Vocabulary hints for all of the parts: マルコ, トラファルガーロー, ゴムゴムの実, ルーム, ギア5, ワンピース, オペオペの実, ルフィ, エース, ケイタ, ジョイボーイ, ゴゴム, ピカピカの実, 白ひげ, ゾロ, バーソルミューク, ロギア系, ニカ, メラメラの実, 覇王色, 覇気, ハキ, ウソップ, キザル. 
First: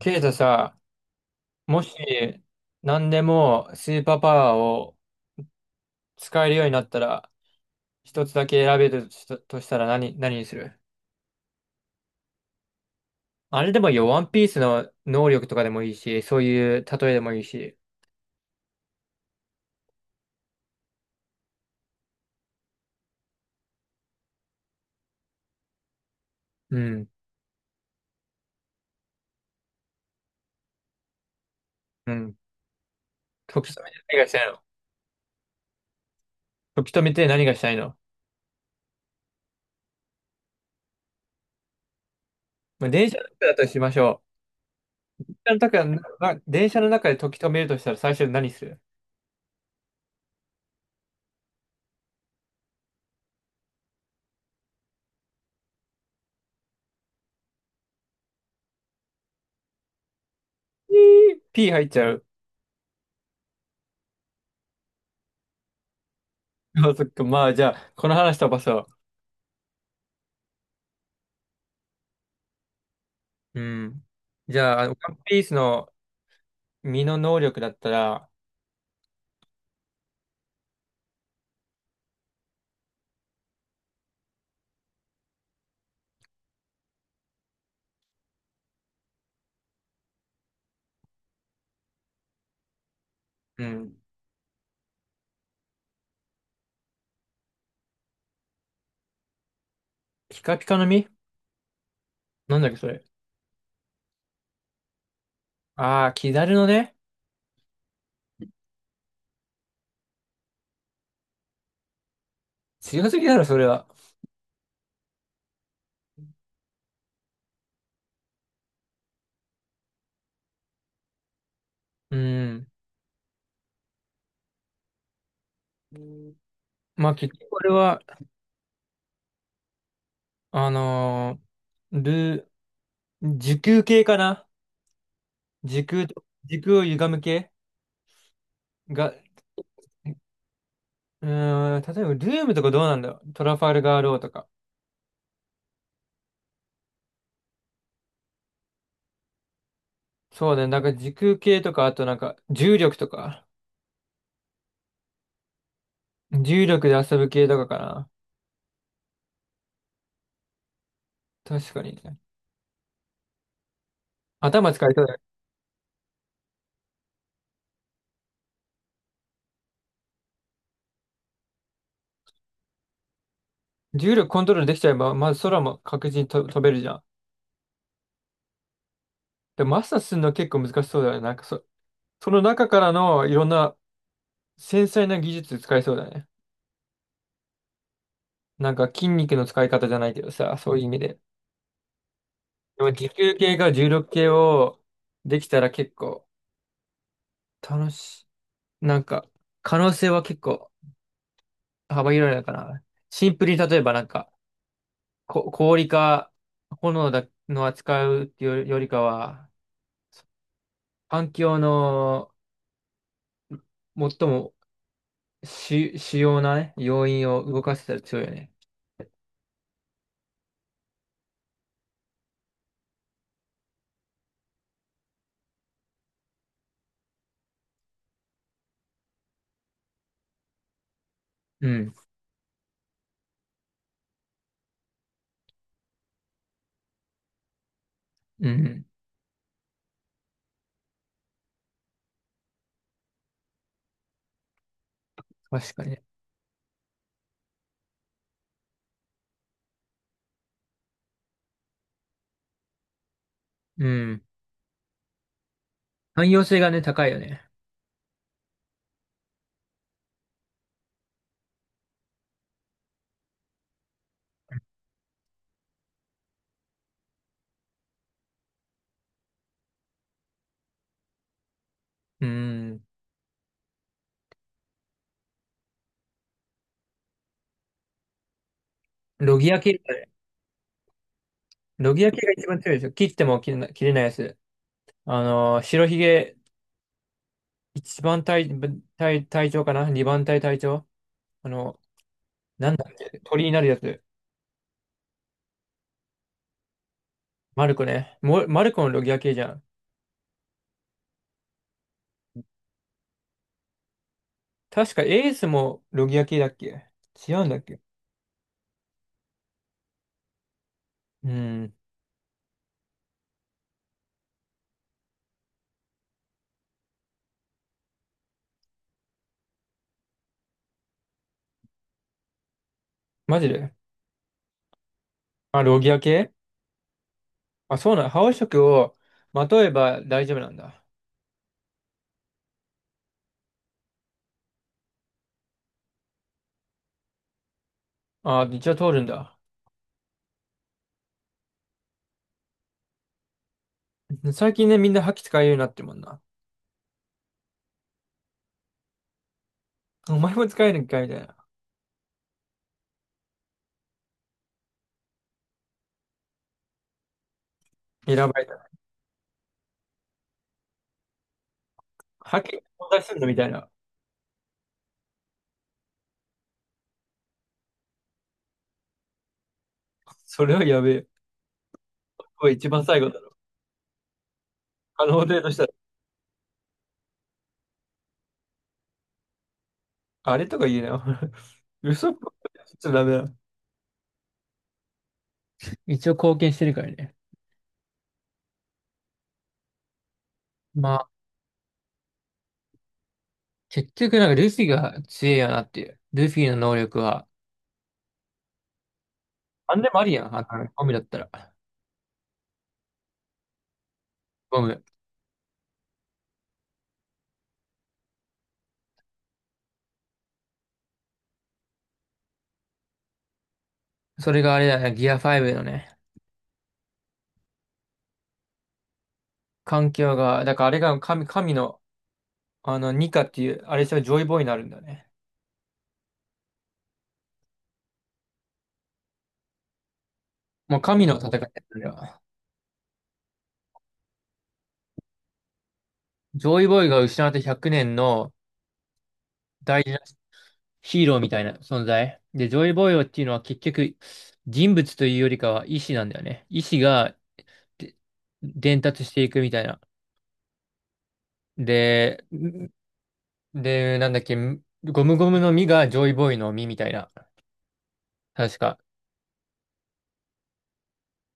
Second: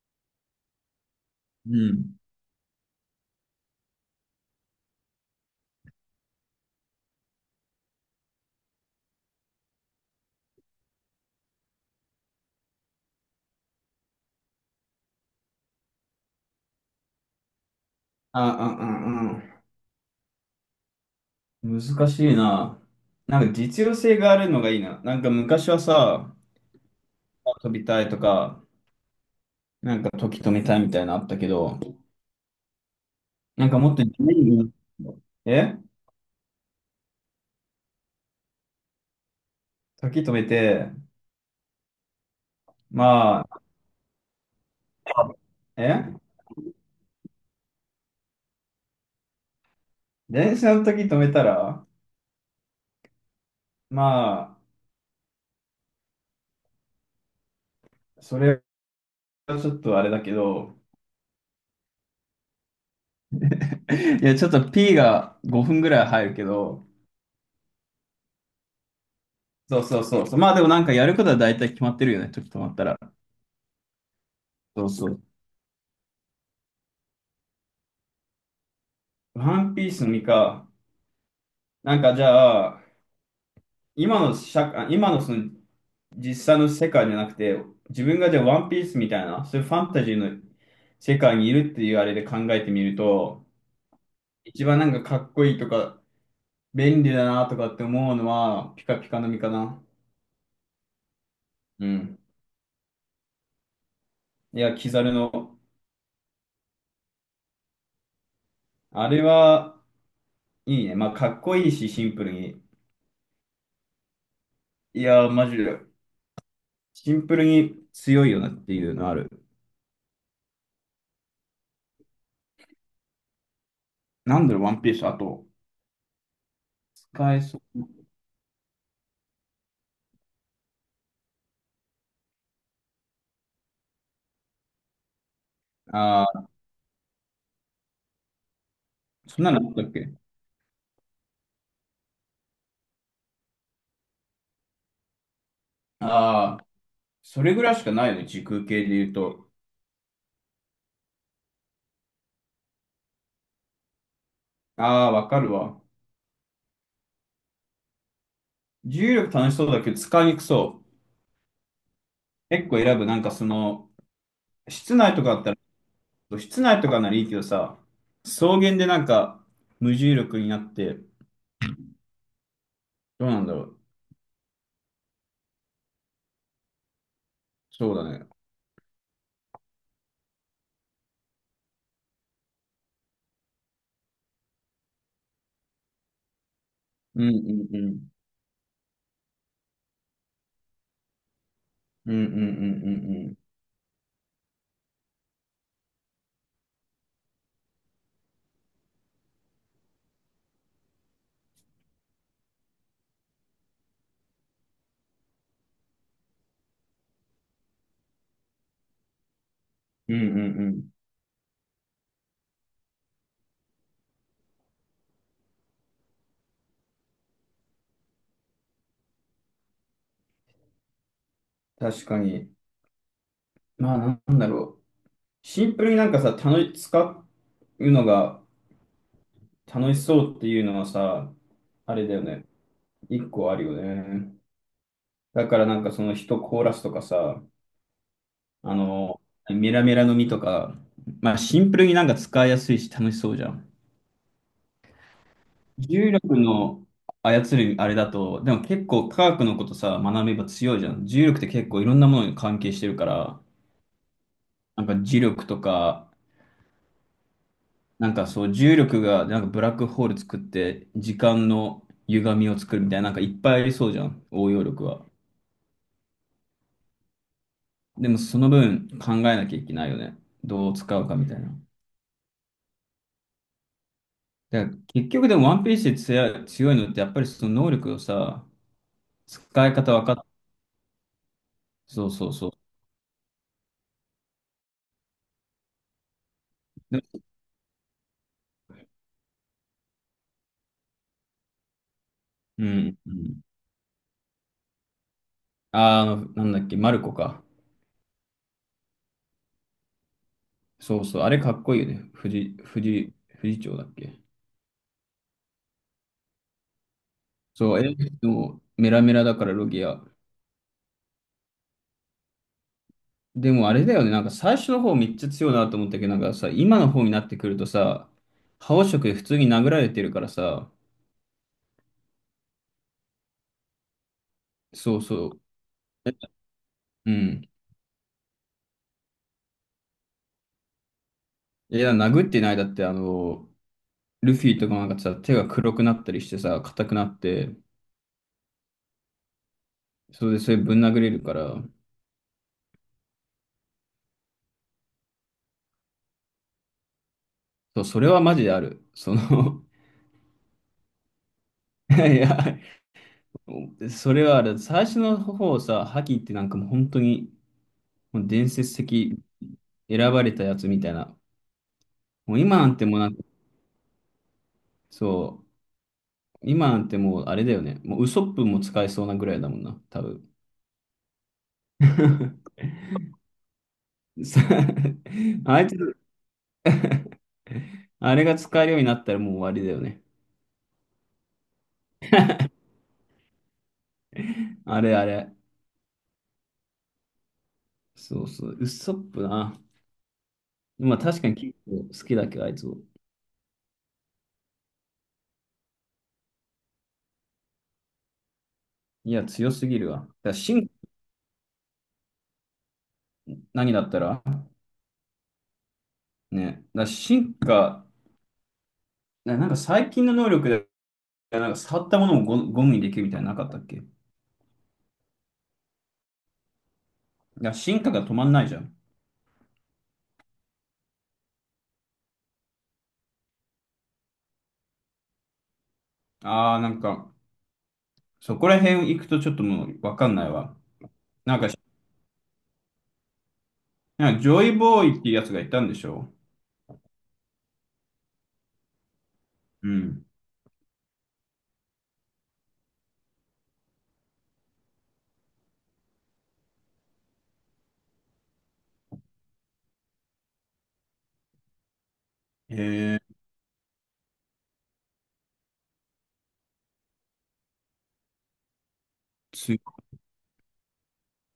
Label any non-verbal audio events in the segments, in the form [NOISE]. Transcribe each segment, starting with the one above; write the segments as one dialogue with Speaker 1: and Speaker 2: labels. Speaker 1: ケイタさ、
Speaker 2: う
Speaker 1: もし
Speaker 2: ん。
Speaker 1: 何でもスーパーパワーを使えるようになったら、一つだけ選べるとしたら何にする？あれでもいいよ、ワンピースの能力とかでもいいし、そういう例えでもいいし。
Speaker 2: あ。難しいな。なんか実用性があるのがいいな。なんか昔はさ、
Speaker 1: うん、
Speaker 2: 飛びたいとか、なんか時止めたいみたいなのあったけど、
Speaker 1: うん。
Speaker 2: なん
Speaker 1: 時
Speaker 2: か
Speaker 1: 止め
Speaker 2: もっ
Speaker 1: て
Speaker 2: と自
Speaker 1: 何がしたいの？
Speaker 2: 由に、え
Speaker 1: 時止めて何がしたいの？
Speaker 2: 時止めて、
Speaker 1: まあ、電車の
Speaker 2: ま
Speaker 1: 中だ
Speaker 2: あ、
Speaker 1: としましょう。
Speaker 2: え
Speaker 1: 電車の中で時止めるとしたら最初に何する？
Speaker 2: 電車の時止めたら、まあ、それはちょっとあれだけど、
Speaker 1: ピー、ピー入っちゃう。
Speaker 2: いや、ちょっと P が5分ぐらい入るけど、
Speaker 1: あ、そっか、まあじゃあ、この話飛ばそ
Speaker 2: そうそうそうそう。まあでもなんかやることは大体決まってるよね、時止まったら。
Speaker 1: う。うん。じゃあ、
Speaker 2: そ
Speaker 1: あ
Speaker 2: う
Speaker 1: の
Speaker 2: そ
Speaker 1: ワン
Speaker 2: う。
Speaker 1: ピースの身の能力だったら。
Speaker 2: ワンピースの実か。なんかじゃあ、今の社会、今のその実際の世界じゃなくて、自分がじゃあワンピースみたいな、そういうファンタジーの世界にいるっていうあれで考えてみると、
Speaker 1: うん。
Speaker 2: 一番なんかかっこいいとか、便利だなとかって思うのは、ピカピカの実かな。
Speaker 1: ピカピカの実。
Speaker 2: うん。
Speaker 1: なんだっけ、それ。
Speaker 2: いや、キザルの。
Speaker 1: ああ、キザルのね。
Speaker 2: あれは、いいね。まあ、かっこいいし、シンプルに。
Speaker 1: 強すぎだろ、それは。
Speaker 2: いや、マジで。シンプルに強いよなっていうのある。
Speaker 1: うん。
Speaker 2: なんだろう、ワンピース。あと、
Speaker 1: まあ、結
Speaker 2: 使え
Speaker 1: 局
Speaker 2: そ
Speaker 1: これ
Speaker 2: う。
Speaker 1: は、あのー、ル時空系かな。
Speaker 2: ああ、
Speaker 1: 時空を歪む系が、
Speaker 2: そんなのあったっけ。
Speaker 1: 例えば、ルームとかどうなんだよ。トラファルガーローとか。
Speaker 2: ああー、それぐらいしかないよね、時空系で言うと。
Speaker 1: そうだね。なんか時空系とか、あとなんか、重力とか、
Speaker 2: ああ、わかるわ。
Speaker 1: 重力で遊ぶ系とかかな。
Speaker 2: 重力楽しそうだけど使いにくそう。
Speaker 1: 確かにね。
Speaker 2: 結構選ぶ。なんかその、
Speaker 1: 頭使い
Speaker 2: 室
Speaker 1: そうだ
Speaker 2: 内
Speaker 1: よ
Speaker 2: と
Speaker 1: ね。
Speaker 2: かだったら、室内とかならいいけどさ、草原でなんか無重力になって、どうなんだろう。
Speaker 1: 重力コントロールできちゃえば、まず空も確実にと飛べるじゃん。
Speaker 2: そうだね。
Speaker 1: でマスターするの結構難しそうだよね。その中からのいろんな繊細な技術使えそうだね。
Speaker 2: うんうんうん。
Speaker 1: なんか筋肉の使い方じゃないけどさ、そういう意味で。
Speaker 2: うんうんうんう
Speaker 1: でも持
Speaker 2: んう
Speaker 1: 久
Speaker 2: ん。
Speaker 1: 系か重力系をできたら結構楽しい。なんか可能性は結構幅広いのかな。シンプルに例えばなんか氷か炎だの扱うっていうよりかは、
Speaker 2: うんうんうん。
Speaker 1: 環境の最も主要なね、要因を動かせたら強いよね。
Speaker 2: 確かに。まあ、なんだろう。シンプルになんかさ、楽し、使うのが楽しそうっていうのはさ、
Speaker 1: うん。
Speaker 2: あれだよね。一個あるよね。だからなんかその人コーラスとかさ、
Speaker 1: う
Speaker 2: あ
Speaker 1: ん。
Speaker 2: の、メラメラの実とか、まあシンプルになんか使いやすいし楽しそうじゃん。
Speaker 1: 確かにね。
Speaker 2: 重力の操るあれだと、でも結構科学のことさ、学べば強いじゃん。重力って結構いろんなものに関係してるから、
Speaker 1: うん。
Speaker 2: なんか磁力とか、
Speaker 1: 汎用性がね、高いよね。
Speaker 2: なんかそう重力がなんかブラックホール作って時間の歪みを作るみたいな、なんかいっぱいありそうじゃん。応用力は。でもその分考えなきゃいけないよね。どう使うかみたいな。
Speaker 1: うん。
Speaker 2: だから結局でもワンピースで強いのってやっぱりその能力をさ、
Speaker 1: ロギア
Speaker 2: 使い
Speaker 1: 系
Speaker 2: 方
Speaker 1: だ
Speaker 2: 分
Speaker 1: ね。
Speaker 2: かっ、
Speaker 1: ロギ
Speaker 2: そ
Speaker 1: ア
Speaker 2: う
Speaker 1: 系
Speaker 2: そ
Speaker 1: が
Speaker 2: う
Speaker 1: 一
Speaker 2: そ
Speaker 1: 番
Speaker 2: う。
Speaker 1: 強いですよ。切っても切れないやつ。白ひげ、
Speaker 2: で、
Speaker 1: 一番隊、隊長かな。二番隊隊長？あの、
Speaker 2: う
Speaker 1: なんだっ
Speaker 2: ん、う
Speaker 1: け、
Speaker 2: ん。
Speaker 1: 鳥になるやつ。
Speaker 2: あー、あの、なんだっけ、マルコか。
Speaker 1: マルコね。マルコのロギア系じゃん。
Speaker 2: そうそう。あれかっこいいよね。藤長だっけ。
Speaker 1: 確かエースもロギア系だっけ？違うんだっ
Speaker 2: そ
Speaker 1: け？
Speaker 2: う、え、でもメラメラだからロギア。
Speaker 1: うん。
Speaker 2: でもあれだよね、なんか最初の方めっちゃ強いなと思ったけど、なんかさ、今の方になってくるとさ、覇王色で普通に殴られてるからさ、
Speaker 1: マジで。
Speaker 2: そうそう。
Speaker 1: あ、ロギア系。
Speaker 2: うん。
Speaker 1: あ、そうなの。覇王色をまとえば大丈夫なんだ。
Speaker 2: いや、殴ってないだって、あの、ルフィとかもなんかさ、手が黒くなったりしてさ、硬くなって、
Speaker 1: あ、一応通るんだ。
Speaker 2: それでそれぶん殴れるから、
Speaker 1: 最近ね、みんな覇気使えるようになってるもんな。
Speaker 2: そう、それはマジである。その
Speaker 1: お前も使えるんかいみたいな。
Speaker 2: [LAUGHS] いや、それはある。最初の方さ、ハキってなんかもう本当に
Speaker 1: 選
Speaker 2: もう
Speaker 1: ばれ
Speaker 2: 伝
Speaker 1: た。
Speaker 2: 説的選ばれたやつみたいな。もう
Speaker 1: 覇気
Speaker 2: 今
Speaker 1: 存
Speaker 2: なんてもう
Speaker 1: 在
Speaker 2: な
Speaker 1: す
Speaker 2: ん
Speaker 1: る
Speaker 2: か、
Speaker 1: のみたいな。
Speaker 2: そう、今なんてもうあれだよね。もうウソップも使えそうなぐらいだもんな、多分。
Speaker 1: それはやべえ。これ
Speaker 2: [LAUGHS]
Speaker 1: 一番最後だろ。
Speaker 2: さ
Speaker 1: 可能性とし
Speaker 2: あ
Speaker 1: た
Speaker 2: い
Speaker 1: ら。
Speaker 2: つ、あれが使えるようになったらもう終わりだよね。
Speaker 1: あれとか言えなよ。[LAUGHS] 嘘っぽい。ちょっとダメだ。
Speaker 2: あれあれ。
Speaker 1: 一応貢献してるからね。
Speaker 2: そうそう、ウッソップな。
Speaker 1: ま
Speaker 2: まあ
Speaker 1: あ、
Speaker 2: 確かに結構好きだけど、あいつ。
Speaker 1: 結局なんかルフィが強いよなっていう。ルフィの能力は、
Speaker 2: いや、強す
Speaker 1: な
Speaker 2: ぎ
Speaker 1: んで
Speaker 2: る
Speaker 1: も
Speaker 2: わ。
Speaker 1: あ
Speaker 2: だ
Speaker 1: り
Speaker 2: か
Speaker 1: やん。
Speaker 2: ら
Speaker 1: あの、
Speaker 2: 進、
Speaker 1: ゴムだったら。
Speaker 2: 何だったら
Speaker 1: ゴム。
Speaker 2: ね。だから進化、なんか最近の能力で、なんか触ったものもゴゴムにできるみたいなのなかったっけ。だか
Speaker 1: それがあれだよね。ギア5のね。
Speaker 2: ら進化が止まんないじゃん。
Speaker 1: 環境が、だからあれが神の、ニカっていう、あれしたらジョイボーイになるんだよね。
Speaker 2: ああ、なんか、そこら辺行くとちょっともうわかんないわ。
Speaker 1: もう神の戦
Speaker 2: な
Speaker 1: いだ
Speaker 2: ん
Speaker 1: よ。
Speaker 2: か、
Speaker 1: あれは。
Speaker 2: なんかジョイボーイっていうやつがいたんでしょ。
Speaker 1: ジョイボーイが失われて100年の
Speaker 2: う
Speaker 1: 大事な
Speaker 2: ん。
Speaker 1: ヒーローみたいな存在。で、ジョイボーイっていうのは結局、人物というよりかは意志なんだよね。意志が、で、伝達していくみたいな。で、
Speaker 2: へえ。
Speaker 1: で、なんだっけ、ゴムゴムの実がジョイボーイの実みたいな。確か。
Speaker 2: つ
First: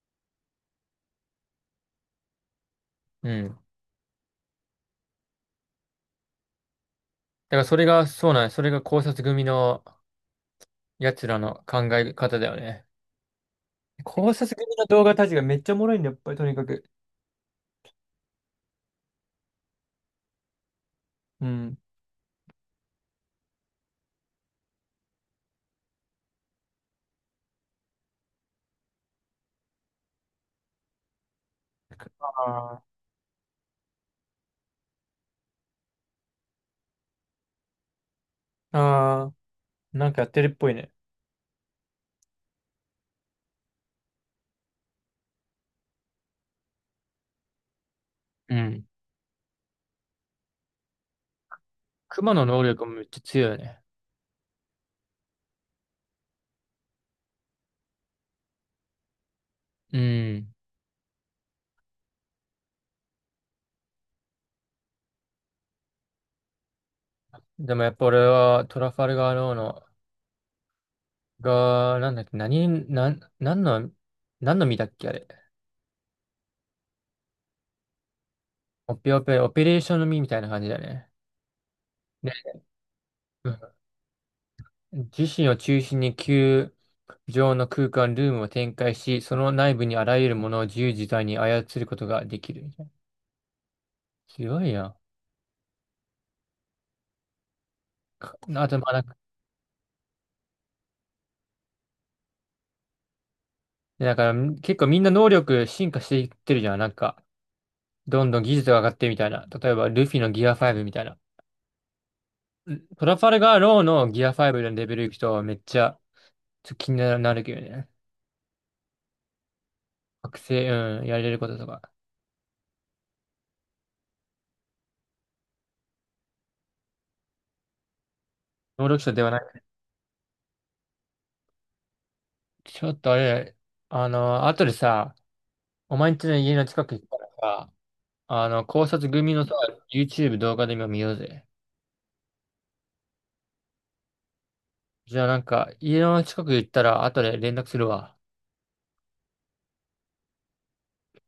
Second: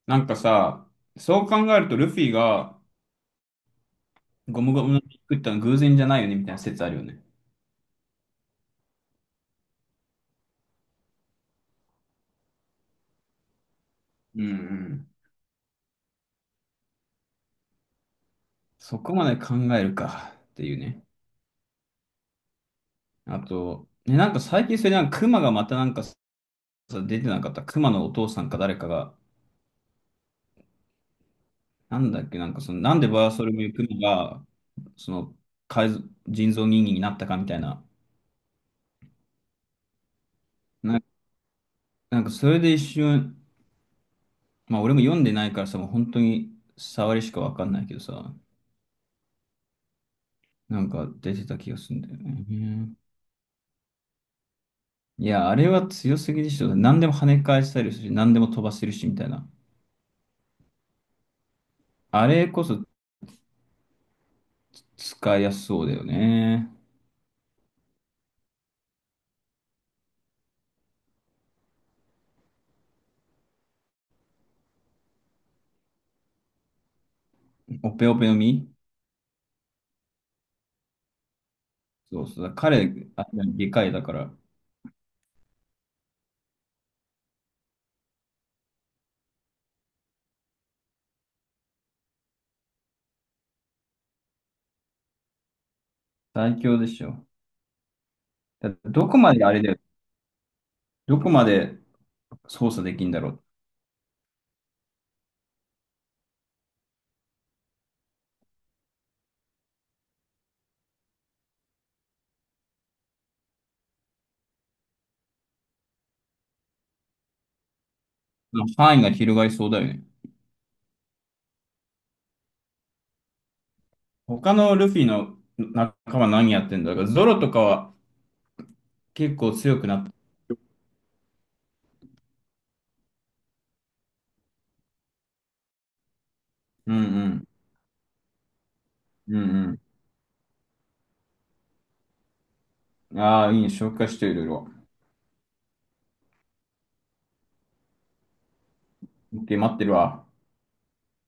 Speaker 2: なんかさ、そう考えるとルフィが
Speaker 1: うん。だ
Speaker 2: ゴムゴムの実作ったの偶然じゃないよねみたいな説あるよね。
Speaker 1: からそれが、そうなん、それが考察組の奴らの考え方だよね。考
Speaker 2: うん
Speaker 1: 察
Speaker 2: う
Speaker 1: 組の動
Speaker 2: ん。
Speaker 1: 画たちがめっちゃおもろいんだよ、やっぱりとにかく。
Speaker 2: そこまで考えるかっていうね。
Speaker 1: うん。
Speaker 2: あと、ね、なんか最近それなんか熊がまたなんかさ出てなかった。熊のお父さんか誰かが、なんだっけ、なんかその、
Speaker 1: あ
Speaker 2: なんでバーソルミュークマが、その、改造人造人間になったかみたいな。
Speaker 1: ああー、なんかやってるっぽいね。
Speaker 2: な、なんかそれで一瞬、まあ俺も読んでないからさ、もう本当に触りしかわかんないけどさ、
Speaker 1: うん。
Speaker 2: なんか出てた気がするんだよ
Speaker 1: 熊の
Speaker 2: ね。う
Speaker 1: 能力も
Speaker 2: ん。
Speaker 1: めっちゃ強いよね。
Speaker 2: いや、あれは強すぎでしょ。何でも跳ね返したりするし、何でも飛ばせるしみたいな。
Speaker 1: うん。
Speaker 2: あれこそ使いやすそうだよね。
Speaker 1: でもやっぱ俺はトラファルガーローの、が、なんだっけ、何、なん、何の、何の実だっけ、あれ。
Speaker 2: オペオペの実、
Speaker 1: オペオペ、オペレーションの実みたいな感じだね。
Speaker 2: そう
Speaker 1: で、
Speaker 2: そう。彼、あ、
Speaker 1: うん、
Speaker 2: でかいだから、
Speaker 1: 自身を中心に球状の空間、ルームを展開し、その内部にあらゆるものを自由自在に操ることができるみたいな。強いやん。
Speaker 2: 最強でしょ。
Speaker 1: か、あ
Speaker 2: だ
Speaker 1: と、まあ、なん
Speaker 2: ど
Speaker 1: か、
Speaker 2: こまであれだよ。どこまで操作できんだろ
Speaker 1: だから結構みんな能力進化していってるじゃん。なんか、どんどん技術が上がってるみたいな。例えば、ルフィのギア5みたいな。トラファルガーローのギア5のレベル行くとめっちゃちょっと気になるけどね。
Speaker 2: う。範囲が広がりそうだよね。
Speaker 1: 学生、うん、やれることとか。
Speaker 2: 他のルフィの仲間何やってんだろう。ゾロとかは
Speaker 1: 能力者では
Speaker 2: 結
Speaker 1: な
Speaker 2: 構
Speaker 1: い。
Speaker 2: 強くなった。
Speaker 1: ちょっとあれ、あの、後でさ、お前んちの家の近く
Speaker 2: うんう
Speaker 1: 行ったら
Speaker 2: ん。
Speaker 1: さ、あの、考察組
Speaker 2: う
Speaker 1: のさ、
Speaker 2: ん
Speaker 1: YouTube 動画で今見ようぜ。
Speaker 2: うん。ああ、いいね。紹介していろいろ。
Speaker 1: じゃあなんか、家の近く行ったら後で連絡するわ。
Speaker 2: オッケー、待ってるわ。